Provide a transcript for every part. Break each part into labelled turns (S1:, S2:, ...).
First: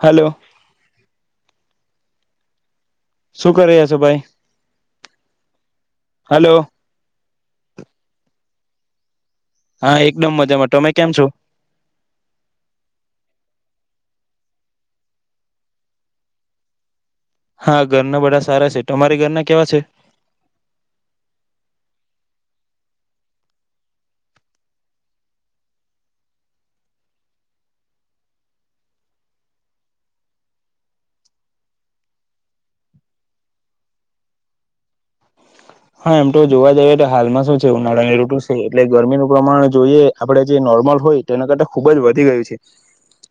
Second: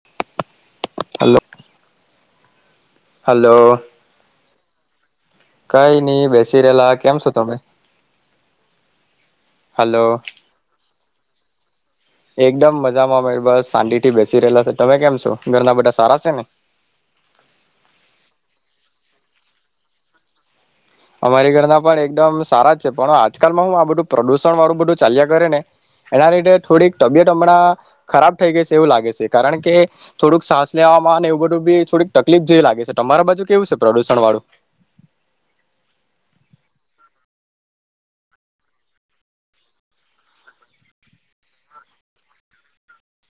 S1: Hello.
S2: Hello.
S1: શું કરી
S2: hello
S1: રહ્યા છો ભાઈ?
S2: કઈ નઈ
S1: હલો
S2: બેસી રહેેલા કેમ છો તમે.
S1: હા
S2: હલો
S1: એકદમ મજામાં તમે કેમ છો?
S2: એકદમ મજામાં મે બસ શાં થી બેસી રહેલા છે તમે કેમ છો ઘરના બધા સારા છે ને?
S1: હા ઘરના બધા સારા છે તારી ઘરના કેવા છે?
S2: અમારી ઘરના પણ એકદમ સારા જ છે પણ આજકાલમાં હું આ બધું પ્રદુષણ વાળું બધું ચાલ્યા કરે ને, એના લીધે થોડીક તબિયત હમણાં, ખરાબ થઈ ગઈ છે એવું લાગે છે કારણ કે થોડુંક સાસ લેવામાં અને એવું બધું બી થોડીક તકલીફ જેવી લાગે છે તમારા બાજુ કેવું છે પ્રદુષણ વાળું?
S1: હા એમ તો જોવા જઈએ તો હાલમાં શું છે ઉનાળાની રઋતુ છે એટલે ગરમીનું પ્રમાણ જોઈએ આપડણે જે નોર્મલ હોય તેના કરતા ખુબ જ વધી ગયું છે,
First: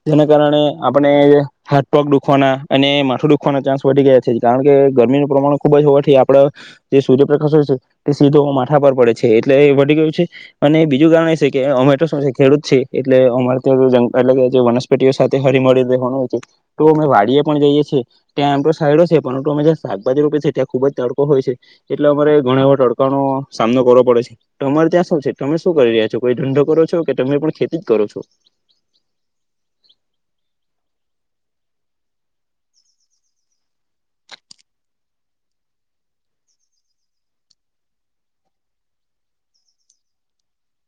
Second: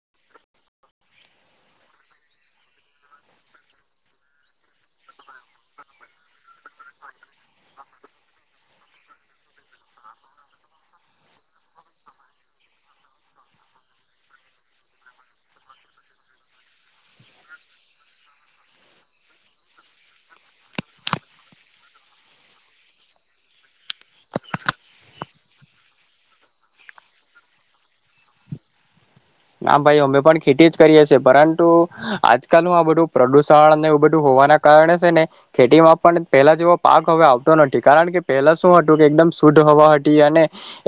S1: જેના કારણે આપણે હાથપગ દુખવાના અને માથું દુખવાના ચાન્સ વધી ગયા છે કારણ કે ગરમીનું પ્રમાણ ખુબ જ હોવાથી આપડ. સૂર્યપ્રકાશ હોય છે તે સીધો માઠા પર પડે છે એટલે એ વી ગયું છે, અને બીજું કારણ એ છે કે અમે તો શું છે ખેડૂત છે એટલે અમારે ત્યાં એટલે કે જે વનસ્પતિઓ સાથે હરી મળી રહેવાનું હોય છે, તો અમે વાડી પણ જઈએ છએ ત્યાંમ તો સાઈડો છે પરંતુ અમે્યાં શાકભાજી રોપી છે ત્યાં ખુબ જ તડકો હોય છે. એટલે અમારે ઘણા એવાો અડકાણો સામનો કરવો પડે છે, તો અમારે ત્યાં શું છે તમે શું કરી રહ્યા છો કોઈ ધંંધો કરો છો કે તમે પણ ખેતી જ કરો છો?
S2: ના ભાઈ અમે પણ ખેતી જ કરીએ છીએ પરંતુ, આજકાલનું આ બધું પ્રદુષણને એવું બધું હોવાના કારણે છે ને, ખેતીમાં પણ પહેલા જેવો પાક હવે આવતો નથી કારણ કે પહેલા શું હતું કે એકદમ શુદ્ધ હવા હતી અને,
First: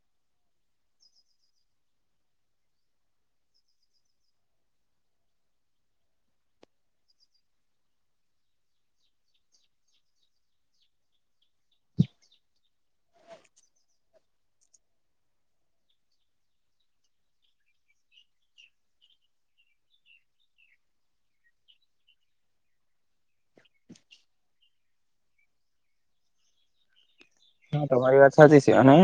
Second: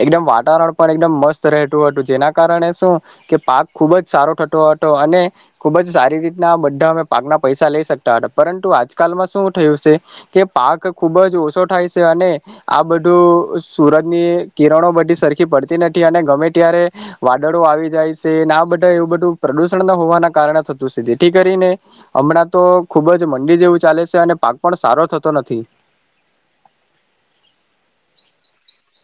S2: એકદમ વાતાવરણ પણ એકદમ મસ્ત રહેતું હતું જેના કારણે શું કે પાક ખુબ જ સારો થતો હતો અને, ખુબ જ સારી રીતના બધા અમે પાકના પૈસા લઈ શકતા હતા પરંતુ આજકાલમાં શું થયું છે, કે પાક ખુબ જ ઓછો થાય છે અને, આ બધું સુરજની કિરણો બધી સરખી પડતી નથી અને ગમે ત્યારે, વાદળો આવી, જાય છે ના બધા એવું બધું પ્રદુષણ ના હોવાના કારણે થતું છે જેથી કરીને, હમણાં તો ખુબ જ મંડી જેવું ચાલે છે અને પાક પણ સારો થતો નથી.
S1: હા તમારી વાત સાચી છે અને,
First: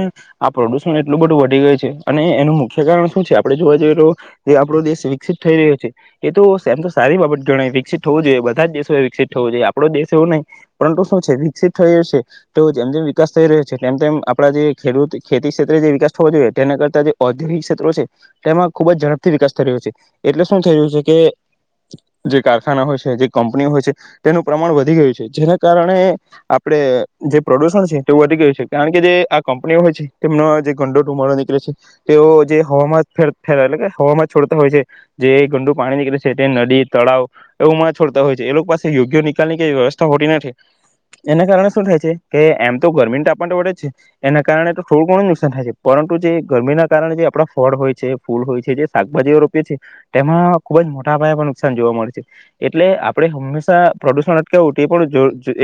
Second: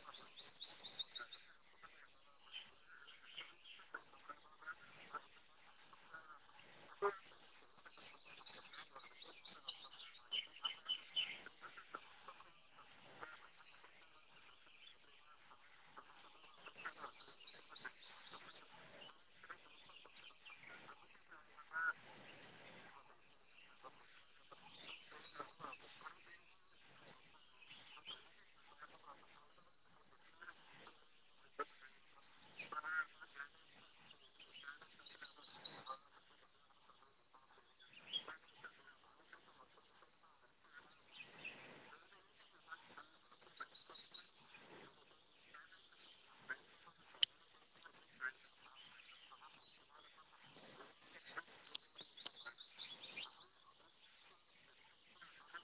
S1: આ પ્રદુષણ એટલું બધું વધી ગયું છે અને એનું મુખ્ય કારણ શું છે આપડે જોવા જઈએ, તો જે આપડો દેશ વિકસિત થઈ રહ્યો છે, એ તો,, એમ તો સારી બાબત ગણાય વિકસિત થવું જોઈએ બધા જ દેશોએ વિકસિત થવું જોઈએ આપડો દેશ એવું નહીં, પરંતુ શું છે, વિકસિત થય છેવ વિકાસ થઈ રહ્યો છે તેમ તેમ આપડા જે ખેડૂત ખેતી ક્ષેત્રે જે વિકાસ થવો જોઈએ તેના કરતાં જે ઔદ્યોગિક ક્ષેત્રો છે, તેમાં ખુબ જ ઝડપથી વિકાસ થઈ રહ્યો છે, એટલે શું થઈ રહ્યું છે કે જે કારખાના હોય છે જે કંપની હોય છે, તેનું પ્રમાણ વધી ગયું છે જેના કારણે આપણે જે પ્રદૂષણ છે. વ કારણ કે જે આ કંપનીઓ હોય છે, તેમનો જે ગંડો ધુમડો નીકળે છે, તેઓ જે હવામાં એટલે કે હવામાં છોડતા હોય છે, જે ગંડું પાણી નીકળે છે તે નદી તળાવ, એવુંમાં છોડતા હોય છે એ લોકો પાસે યોગ્ય નિકાલની કઈ વ્યવસ્થા હોતી નથી, એના કારણે શું થાય છે કેમ તો ગરમી ટાપા વડે જ છે, એના કારણે તો થોડું ઘણું નુકસાન થાય છે પરંતુ જે ગરમીના કારણે જે આપણા ફળ હોય છે ફૂલ હોય છે જે શાકભાજીઓ રોપીએ છીએ, તેમાં ખુબ જ મોટા પાયેમાં નુકસાન જોવા મળે છે, એટલે આપણે હંમેશા પ્રદુષણ અટકું એ પણ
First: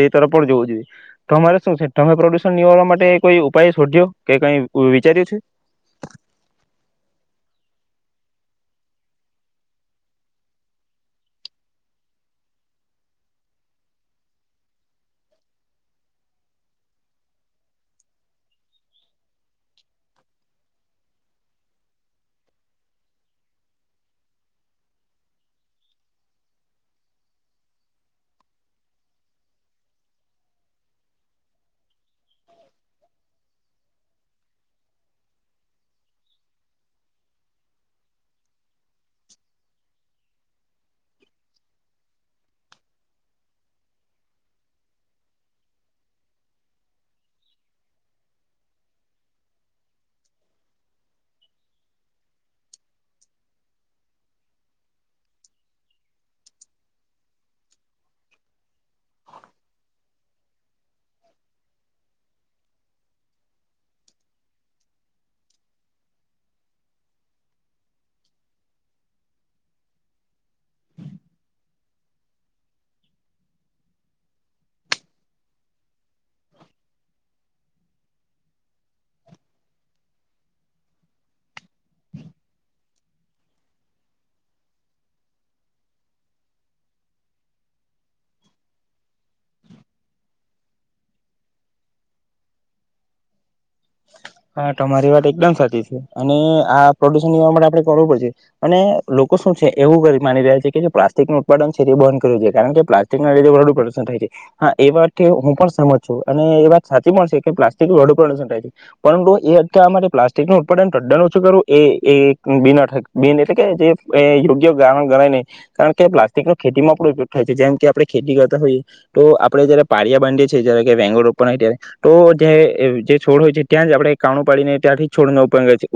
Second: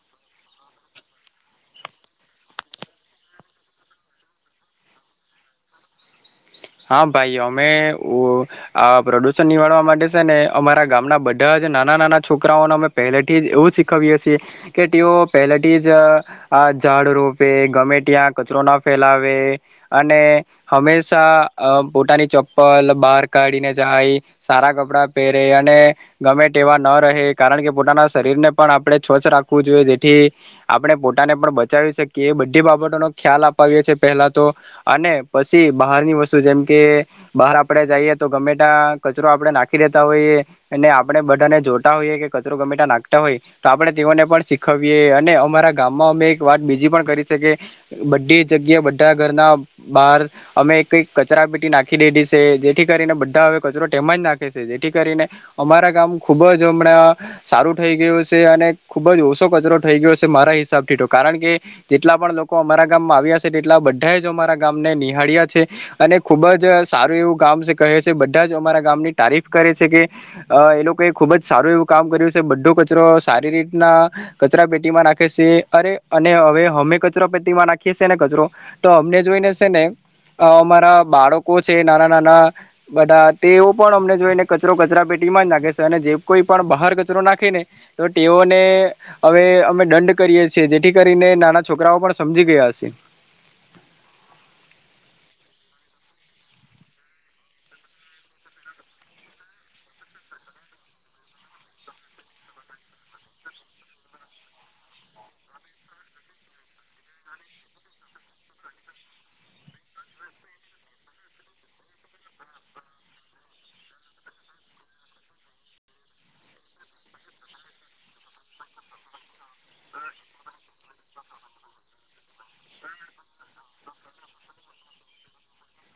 S1: એ તરફ પણ જોવું જોઈએ, તો અમારે શું છે? તમે પ્રદુષણ નિવારવા માટે કોઈ ઉપાય શોધ્યો કે કઈ વિચાર્યું છે?
S2: હા ભાઈ અમે આ પ્રદૂષણ નિવાડવા માટે છે ને અમારા ગામના બધા જ નાના નાના છોકરાઓને અમે પહેલેથી જ એવું શીખવીએ છીએ કે, તેઓ પહેલેથી જ આ ઝાડ રોપે ગમે ત્યાં કચરો ના ફેલાવે, અને હંમેશા અ પોતાની ચપ્પલ બહાર કાઢીને જાય, સારા કપડાં પહેરે અને ગમે તેવા ન રહે કારણ કે પોતાના શરીરને પણ આપણે સ્વછ રાખવું જોઈએ જેથી, આપણે પોતાને પણ બચાવી શકીએ એ બધી બાબતોનો ખ્યાલ અપાવીએ છીએ પહેલા તો, અને પછી બહારની વસ્તુ જેમ કે, બહાર આપડે જઈએ તો ગમેટ કચરો આપણે નાખી રેતા હોઈએ, અને આપણે બધાને જોતા હોઈએ કે કચરો ગમેટ નાખતા હોય, તો આપણે તેઓને પણ શીખવીએ અને અમારા ગામમાં અમે એક વાત બીજી પણ કરી શકી, બધી જગ્યા બધા ઘરના બહાર અમે કંઈક કચરા પેટી નાખી દેધી છે જેથી કરીને બધા હવે કચરો તેમાં જ નાખે છે જેથી કરીને, અમારા ગામ ખૂબ જ હમણાં, સારું થઈ ગયું છે અને ખૂબ જ ઓછો કચરો થઈ ગયો છે, મારા હિસાબથી તો કારણ કે જેટલા પણ લોકો અમારા ગામમાં આવ્યા છે તેટલા બધા જ અમારા ગામને નિહાળ્યા છે. અને ખુબ જ સારું એવું ગામ છે કહે છે બધા જ અમારા ગામની તારીફ કરે છે કે, એ લોકોએ ખુબ જ સારું એવું કામ કર્યું છે બધો કચરો સારી રીતના, કચરા પેટીમાં નાખે છે અરે અને હવે અમે કચરા પેટીમાં નાખીએ છે ને કચરો, તો અમને જોઈને છે ને અમારા બાળકો છે નાના નાના, બધા તેઓ પણ અમને જોઈને કચરો કચરા પેટીમાં જ નાખે છે અને, જે કોઈ પણ બહાર કચરો નાખે ને તો તેઓને અવે અમે દંડ કરીએ છીએ જેથી કરીને નાના છોકરાઓ પણ સમજી ગયા હશે.
S1: હા તમારી વાત એકદમ સાચી છે અને આ પ્રદુષણ લેવા માટે આપણે કરવું પડશે, અને લોકો શું છે એવું માની રહ્યા છે કે જે પ્લાસ્ટિક નું ઉત્પાદન છે એ બંધ કરવું જોઈએ કારણ કે પ્લાસ્ટિક ના લીુ પ્રદુષણ થાય છે, હા એ વાત હું પણ સમજ છું અને એ વાત સાચી પણ છે કે પ્લાસ્ટિક પ્રદુષણ થાય છે. પરંતુ એ અરે પ્લાસ્ટિક ન ઉત્પાદન ટ્દન ઓછું કરવું એ બન બન એટલે કે જે યોગ્ય કારણ ગણાય નહી, કારણ કે પ્લાસ્ટિક ન ખેતીમાં પણ ઉપયોગ થાય છે, જેમ કે આપણે ખેતી કરતા હોઈએ તો આપડે જયારે પાળિયા બાંધએ છીએ જય કે વેંગોળપ્યારે તો જે જે છોડ હોય છે. ત્યાં જ આપણે કાણું પાડીને ત્યાંથી છોડ ન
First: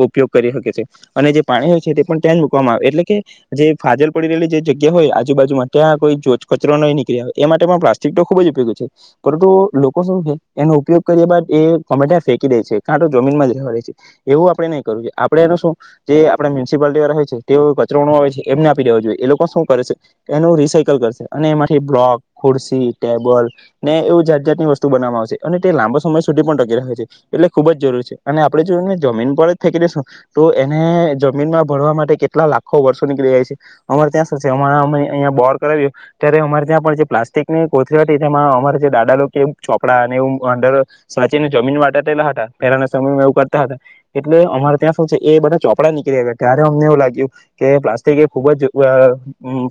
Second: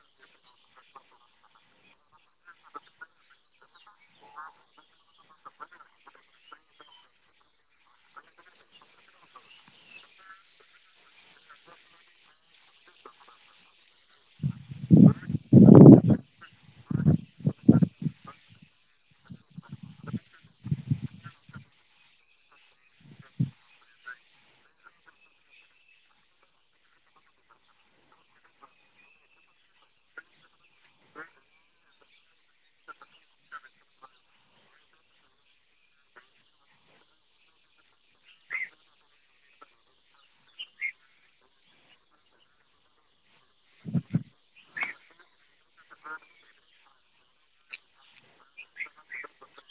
S1: ઉપયોગ કરી શકીએ, છેએ અને જે પાણી હોય છે તે પણ ત્યાં જ મૂકવામાં આવે એટલે, કે જે ફાજલ પડી રહેલી જે જગ્યા હોય આજુબાજુમાં ત્યાં કોઈ કચરો નહી નીકળી આવે એ માટે પણ પ્લાસ્ટિક તો ખુબ જ ઉપયોગી છે, પરંતુ લોકો શું છે એનો ઉપયોગ કર્યા બાદ એમેે કાં જમીનમાં જ રહેવા છે, એવું આપણે નહીં કરવ જોએ આપણે એનું શું જે આપે મ્યુનિસિપાલટી વાળ હોય છે તે કચરોનો હોય છે, એમને આપી દેવા જોઈએ એ લોકો શું કરે છે એનું રિસકલ કરશે અને એમાંથી બ્લોક ખુરસી ટેબલ, ને એવું જાત જાતની વસ્તુ બનાવામાં આવશે અને તે લાંબો સમય સુધી પણ ટકી રહે છે. એટલે ખુબ જ જરૂર છે અને આપડણે જોને જમીન પર જ ફેંકી દઈેશું તો એને જમીનમાં ભરવા માટે કેટલા લાખો વર્ષો નીકળી જાય છે અમારે ત્યાં અં બોર કરાવ્યો ત્યારે અમારે ત્યાં પણ જે પ્લાસ્ટિકની કોથરી હતી તેમાં અમારે જે દાદા લોકો ચોપડા અને એવું અંદર સાચવીને જમીન મા સમમાં એ કરતા હતા એટલે અમારે ત્યાં શું છે એ બધા ચોપડા નીકળ્યાતા ત્યારે અમને એવું લાગ્યું કે પ્લાસ્ટિક એ ખુબ જ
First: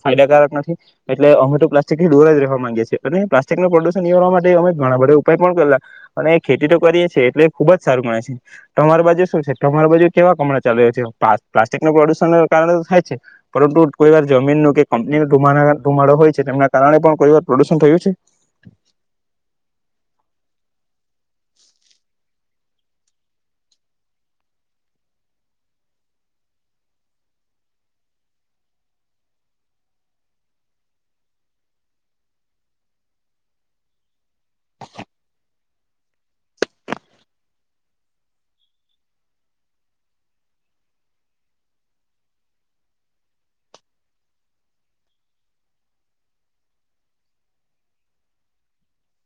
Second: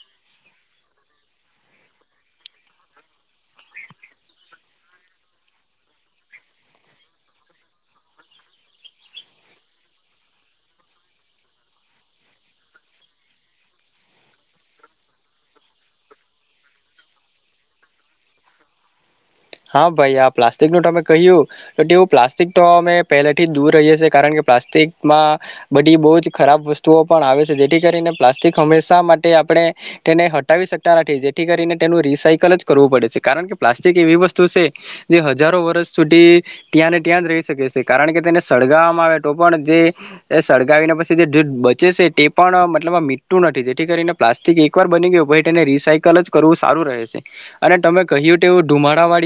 S1: ફાયદાકારક નથી એટલે અમે તો પ્લાસ્ટિક થી દૂર જ રહેવા માંગીએ છીએ અને પ્લાસ્ટિક નું પ્રદુષણ નિવારવા માટે અમે ઘણા બધા ઉપાય પણ કરેલા અને ખેતી તો કરીએ. એટલે એ ખુબ જ સારું માને છે. તમારી બાજુ શું છે તમારી બાજુ કેવા કામડા ચાલી રહ્યા છે પ્લાસ્ટિક નું પ્રદુષણ કારણે થાય છે પરંતુ કોઈ વાર જમીનનું કે કંપની ના ધુમાડો હોય છે તેમના કારણે પણ કોઈ વાર પ્રદુષણ થયું છે.
S2: હા ભાઈ આ પ્લાસ્ટિક નું તમે કહ્યું તો તેવું પ્લાસ્ટ પ્લાસ્ટિક તો અમે પહેલાથી જ દૂર રહીએ છીએ કારણ કે પ્લાસ્ટિકમાં બધી બહુ જ ખરાબ વસ્તુઓ પણ આવે છે જેથી કરીને પ્લાસ્ટિક હંમેશા માટે આપણે તેને હટાવી શકતા નથી જેથી કરીને તેનું રિસાયકલ જ કરવું પડે છે કારણ કે પ્લાસ્ટિક એવી વસ્તુ જે હજારો વર્ષ સુધી ત્યાંને ત્યાં જ રહી શકે છે કારણ કે તેને સળગાવવામાં આવે તો પણ જે સળગાવીને પછી જે બચે છે તે પણ મતલબ આ મીઠું નથી જેથી કરીને પ્લાસ્ટિક એકવાર બની ગયું પછી તેને રિસાયકલ જ કરવું સારું રહે છે અને તમે કહ્યું કેવ ધુમાડાવા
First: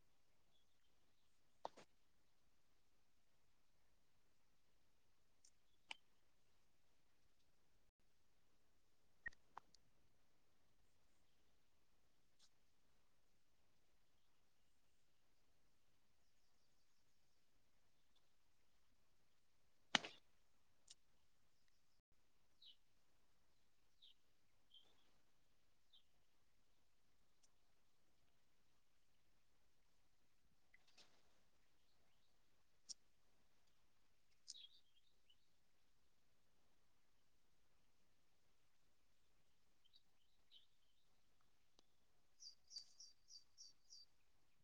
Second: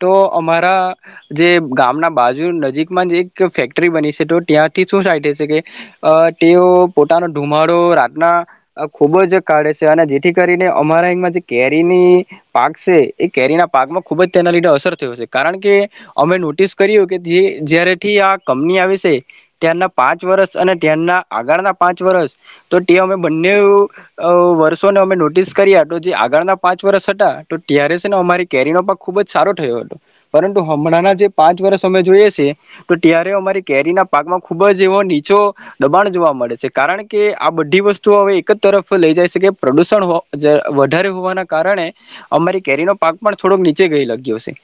S2: તો અમારા જે ગામના બાજુ નજીકમાં જ એક ફેક્ટરી બની છે તો ત્યાંથી શું સાાય થ કે તેઓ પોતાનો ધુમાડો રાતના ખુબ જ કાઢે છે અને જેથી કરીને અમારા અમાં જે કેરીની પાક છે એ કેરીના પાકમાં ખૂબ જ તેના લીધે અસર થયો છે કારણ કે અમે નોટિસ કર્યું કે જે જારેથી આ કંપની આવી છે ત્યાંના પાંચ વર્ષ અને ત્યાના આગળના પાંચ વર્ષ તો તે અમે બંને વર્ષોને અમે નોટિસ કર્યા તો જે આગળના પાંચ વર્ષ હતા તો ત્યારે છે ને અમારી કેરીનો પ ખુબ જ સારો થયો હતો પરંતુ હમણાંના જે પાંચ વર્ષ અમે જોઈએ છેએ તો ત્યારે અમારી કેરીના પાકમાં ખુબ જ એવો નીચો દબાણ જોવા મળે છે કારણ કે આ બધી વસ્તુ હવે એક જ તરફ લઇ જાય છે કે પ્રદુષણ વધારે હોવાના કારણે અમારી કેરીનો પાક પણ થોડોક ચ ગઈ લગ્યો છે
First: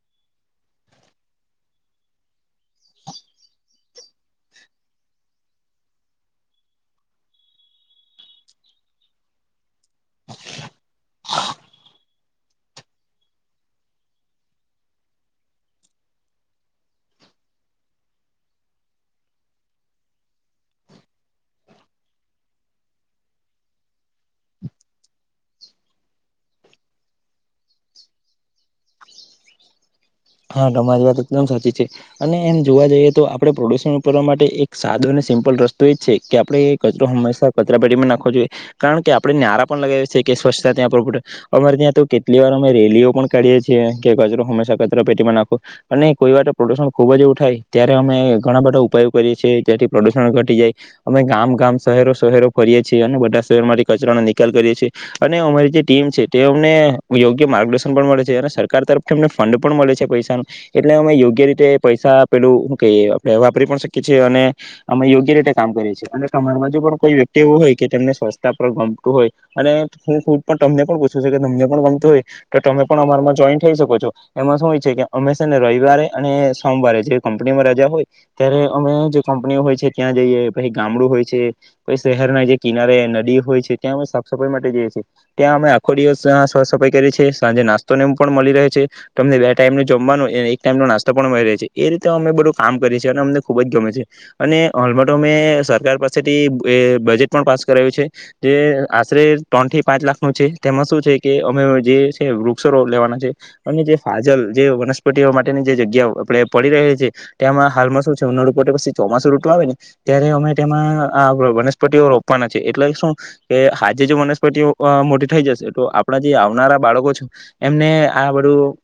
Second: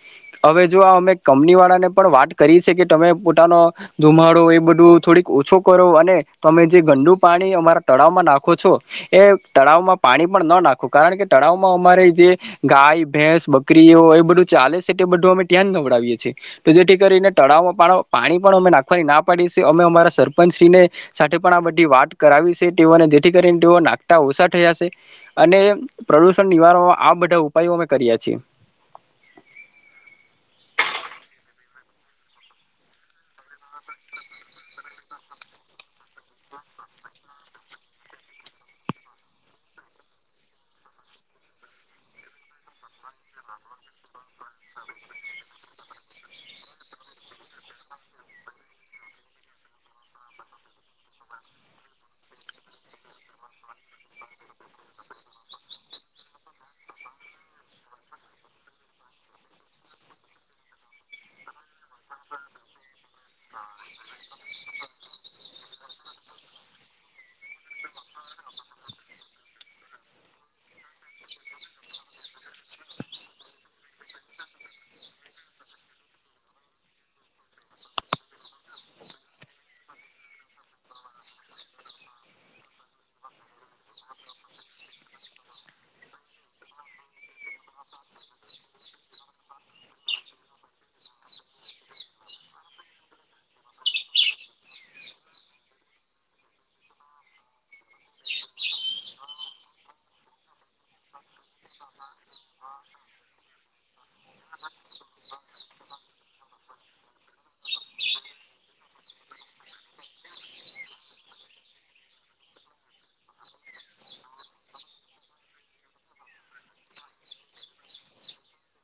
S2: હવે જો આ અમે કંપની વાળા ને પણ વાત કરી છે કે તમે પોતાનો ધુમાડો એ બધું થોડીક ઓછો કરો અને તમે જે ગંદુ પાણી અમારા તળાવમાં નાખો છો એ તળાવમાં પાણી પણ ન નાખો કારણ કે તળાવમાં અમારે જે ગાય ભેંસ બ એ બધું ચાલે છે તે બધું અમે ત્યાં નવડાવીએ છીએ તો જેથી કરીને તળાવમાં પાણી પણ અમે નાખવાની ના પાડીએી અમે અમારા સરપંચ શ્રીને સાથે પણ આ બધી વાત કરાવી છે તેઓને જેથી કરીને તેઓ નાખતા ઓછા થયા છે અને પ્રદુષણ નિવારણમાં આ બધા ઉપાયો અમે કર્યા છીએ.
S1: હા તમારી વાત એકદમ સાચી છે અને એમ જોવા જઈએ તો આપડણે પ્રદુષણરવા માટે એક સાદો અને સિમ્પલ રસ્તો એ જ છે કે આપણેે કચરો હંમેશા કચરા પેટીમાં નાખવો જોઈએ કારણ કે આપડણે નારા પણ લગાવી છી કે સ્વચ્છતા ત્યાં પ્ર અમારે ત્યાં તો કેટલી વાર અમે રેલીઓ પણ કાઢએ છીએ કે કચરો હંમેશા નાખો અને કોઈ વા પ્રદુષણ ખુબ જ ઉઠાય ત્યારે અમે ઘણા બધા ઉપાયો કરીએ છીએ ત્યાંથી પ્રદુષણ ઘટી જાય અમે ગામ ગામ શહેરો શહેરો ફરીએ છીએ અને બધા શહેરો માંથી કચરાનો નિકાલ કરીએ છીએ અને અમારી જે ટીમ છે તે અમને યોગ્ય માર્ગદર્શન પણ મળે છે અને સરકાર તરફથી અને ફંડ. પણ મળે છે પૈસા ન એટલે અમે યોગ્ય રીતે પૈસા પેલું આપ વાપરી પણ શકીએ છીએ અને અમે યોગ્ય રીતે કામ કરીએ છીએ અને તમારા માં જો પણ કોઈ વ્યક્તિ એવ હોય કે તેમને સ્વચછતા ગમતું હોય અને હું ખ પણ તમને પણ પૂછું છું કે તમને પણ ગમતું હોય તો તમે પણ અમારમાં જોઈન થઈ શકો છો. એમાં શું હોય છે અમે છે ને રવિવારે અને સોમવારે જે કંપનીમાં રજા હોય ત્યારે અમે જે કંપનીઓ હોય છે ત્યાં જઈએ પછ ગામડું હોય છે પછી શહેરના જે કિનારે નદી હોય છે ત્યાં અ સાફ સફાઈ માટે જઈએ છએ ત્યાં અમે આખો દિવસ સાફ સફાઈ કરીએ છીએ સાજે નાસ્તો ને એ પણ મળી રહે છે. તમને બે ટાઈમ ન જમવાનું એક ટાઈમનોો નાસ્તો પણ મળી રહે છે એ રીતે અમે બધું કામ કરીએ છીએ અને અમને ખુબ જ ગમે છે અને હલમાં તો અમે સરકાર પાસેથી બજેટ પણ પાસ કરાયું છે જે આશરે ત્રણ થી પાંચ લાખ નું છે તેમાં શું છે કે અમે જે છે વૃક્ષોો લેવાના છે અને જે. ફાજલ જે વનસ્પતિઓ માટેની જે જગ્યા આપણે પડી ર છી તેમાં હાલમાં શું છે રૂપ પછી ચોમાસું રૂટું આવે ને ત્યારે અમે તેમાં આ વનસ્પતિઓ રોપવાના છે એટલે શું કે આજે જો વનસ્પતિઓ મોટી થઈ જશે તો આપણા જે આવનારા બાળકો છ એમને આ બધું.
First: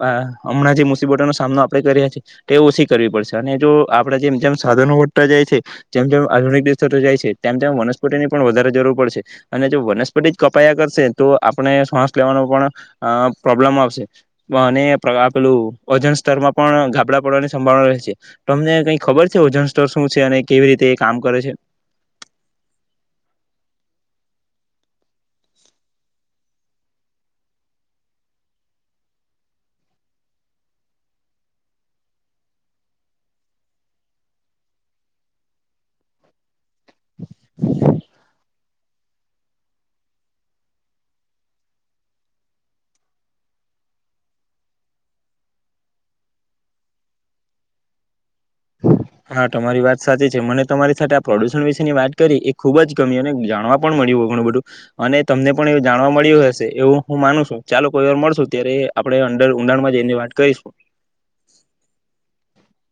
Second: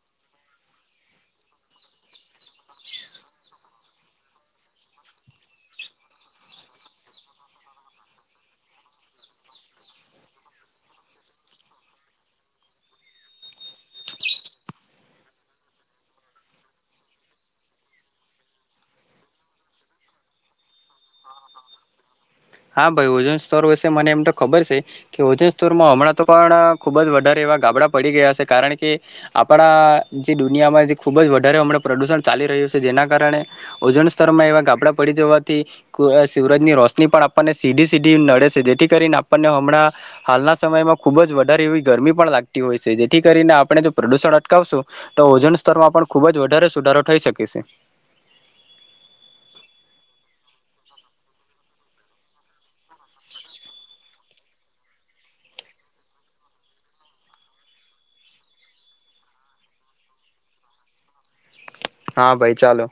S1: હમણાં જે મુસીબતોોનો સામનો આપણે કરી્યા છીએ એ ઓછી કરવી પડશે અને જો આપણે જેમ જેમ સાધનો વધતા જાય છે જેમ જેમ આધુનિક જાય છે તેમ તેમ વનસ્પતિની પણ વધારે જરૂર પડશે અને જો વનસ્પતિ જ કપાયા કરશે તો આપણે શ્વાસ લેવાનો પણ પ્રોબ્લમ આવશે અને. આપેલું વજન સ્તરમાં પણ ગાબડા પડવાની સંભાવના રહે છે તમને કઈ ખબર છે ઓજન સ્તર શું છે અને કેવી રીતે કામ કરે છે.
S2: હા ભાઈ ઓજન સ્તર વિશેે મને એમ તો ખબર છે કે ઓજન સ્તરમાં હમણાં તો પણ ખૂબ જ વધારે એવા ગાબડા પડી ગયા છે કારણ કે આપણા જે દુનિયામાં જે ખૂબ જ વધારે હમણાં પ્રદુષણ ચાલી રહ્યું છે જેના કારણે ઓજન સ્તરમાં એવા ગાબડા પડી જવાથી શિવરાજની રોશની. આપને સીધી સીધી નડે છે જેથી કરીને આપ. આપ હમણાં હાલના સમયમાં ખુબ જ વધારે એવી ગરમી પણ લાગતી હોય છે જેથી કરીને આપણે જો પ્રદુષણ અટકાવશું તો ઓજન સ્તરમાં પણ ખૂબ જ વધારે સુધારો થઈ શકે છે.
S1: હા તમારી વાત સાચી છે મને તમારી સાથે આ પ્રદુષણ વિશે ની વાત કરી એ ખુબ જ ગમી અને જાણવા પણ મળ્યું હોય ઘણું બધું અને તમને પણ એવ જાણવા મળ્યું હશે એવું હું માનું છું ચાલો કોઈ વાર મળશું ત્યારે આપણે અંદર ઉઊડાણમાં જઈને વાત કરીશું.
S2: હા ભાઈ ચાલો.